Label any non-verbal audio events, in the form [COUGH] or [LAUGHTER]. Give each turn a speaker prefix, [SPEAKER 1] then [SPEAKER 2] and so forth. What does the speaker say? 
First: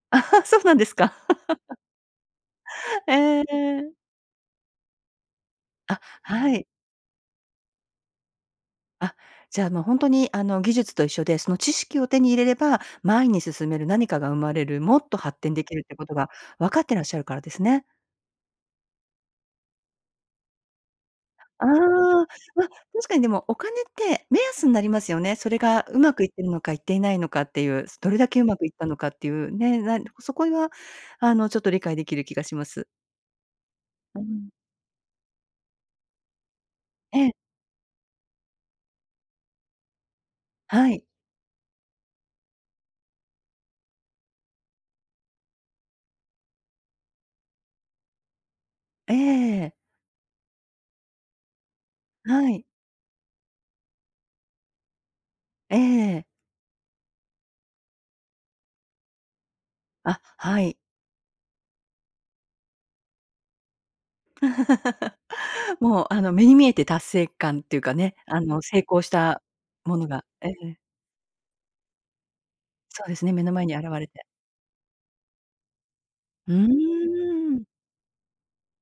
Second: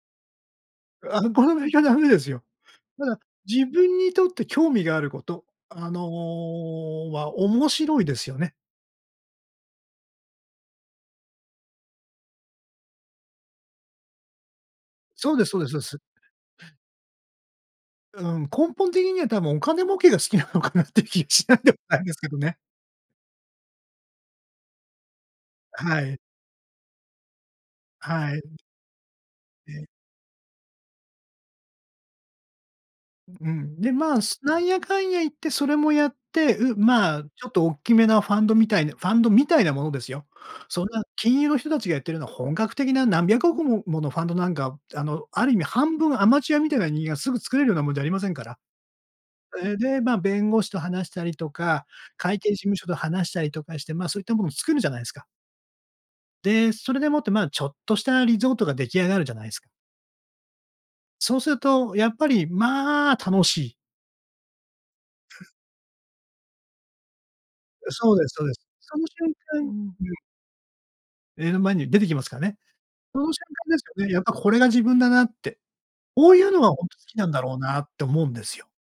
[SPEAKER 1] [LAUGHS] そうなんですか。
[SPEAKER 2] あ、この
[SPEAKER 1] [LAUGHS]
[SPEAKER 2] [UNINTELLIGIBLE] ダメですよ。た
[SPEAKER 1] え
[SPEAKER 2] だ、
[SPEAKER 1] え
[SPEAKER 2] 自
[SPEAKER 1] ええ。
[SPEAKER 2] 分にとって興味があること、あ
[SPEAKER 1] あ、
[SPEAKER 2] の、
[SPEAKER 1] はい。
[SPEAKER 2] は面白いですよね。
[SPEAKER 1] あ、じゃあ、もう、ほんとに、あの、技術と一緒で、その知識を手に入れれば、前に進める何かが生まれる、もっと
[SPEAKER 2] そう
[SPEAKER 1] 発
[SPEAKER 2] です
[SPEAKER 1] 展
[SPEAKER 2] そう
[SPEAKER 1] 出
[SPEAKER 2] です、
[SPEAKER 1] 来
[SPEAKER 2] そう
[SPEAKER 1] るって
[SPEAKER 2] す。
[SPEAKER 1] ことがわかってらっしゃるからですね。
[SPEAKER 2] うん、根本的には多分、お金儲けが好きなのかなっていう気がしない
[SPEAKER 1] あ
[SPEAKER 2] でもないんです
[SPEAKER 1] あ。
[SPEAKER 2] けどね。
[SPEAKER 1] ま、確かにでもお金って、目安になりますよね。それが
[SPEAKER 2] は
[SPEAKER 1] 上手
[SPEAKER 2] い。
[SPEAKER 1] くいってるのか、いっていないのかっていう。すどれだ
[SPEAKER 2] はい。
[SPEAKER 1] け上手くいったのかっていう、ね、
[SPEAKER 2] ね。
[SPEAKER 1] なんそこいは、あの、ちょっと理解出来る気がします。
[SPEAKER 2] ううん。で、ま
[SPEAKER 1] う
[SPEAKER 2] あ、す
[SPEAKER 1] ん。
[SPEAKER 2] なんやかんや言ってそれもやって、う、ま
[SPEAKER 1] え
[SPEAKER 2] あ、
[SPEAKER 1] え。
[SPEAKER 2] ちょっとおっきめなファンドみたいなファンドみたいなものですよ。そん
[SPEAKER 1] は
[SPEAKER 2] な、
[SPEAKER 1] い。
[SPEAKER 2] 金融の人たちがやってるのは本格的な何百億もものファンドなんか、あの、ある意味半分アマチュアみたいな人間がすぐ作れるようなもんじゃありませんから。
[SPEAKER 1] ええええ。
[SPEAKER 2] え、で、ま、弁護士と話したりとか、会
[SPEAKER 1] は
[SPEAKER 2] 計事
[SPEAKER 1] い。
[SPEAKER 2] 務所と話したりとかして、ま、そういったものを作るじゃないすか。
[SPEAKER 1] えええ。
[SPEAKER 2] で、それでもって、まあ、ちょっとしたリゾートが出来上がるじゃないすか。
[SPEAKER 1] あ、はい。
[SPEAKER 2] そうすると、やっぱり、まあ、楽しい。[CHUCKLES]
[SPEAKER 1] [LAUGHS] もう、あの、目に見えて達成感っていう
[SPEAKER 2] う、
[SPEAKER 1] か
[SPEAKER 2] そ
[SPEAKER 1] ね、
[SPEAKER 2] うです
[SPEAKER 1] あ
[SPEAKER 2] そうで
[SPEAKER 1] の、
[SPEAKER 2] す。
[SPEAKER 1] 成
[SPEAKER 2] そ
[SPEAKER 1] 功
[SPEAKER 2] の
[SPEAKER 1] し
[SPEAKER 2] 瞬
[SPEAKER 1] た、
[SPEAKER 2] 間
[SPEAKER 1] もの
[SPEAKER 2] [UNINTELLIGIBLE]
[SPEAKER 1] がええ。
[SPEAKER 2] 目の前に出てきますかね。
[SPEAKER 1] そうで
[SPEAKER 2] そ
[SPEAKER 1] す
[SPEAKER 2] の
[SPEAKER 1] ね、
[SPEAKER 2] 瞬
[SPEAKER 1] 目の前
[SPEAKER 2] 間
[SPEAKER 1] に
[SPEAKER 2] です
[SPEAKER 1] 現
[SPEAKER 2] よ
[SPEAKER 1] れ
[SPEAKER 2] ね、やっ
[SPEAKER 1] て
[SPEAKER 2] ぱこれが自分だなって。こうい
[SPEAKER 1] う
[SPEAKER 2] うのがほんと好きなんだろ
[SPEAKER 1] ー
[SPEAKER 2] う
[SPEAKER 1] ん。
[SPEAKER 2] なって思うんですよ。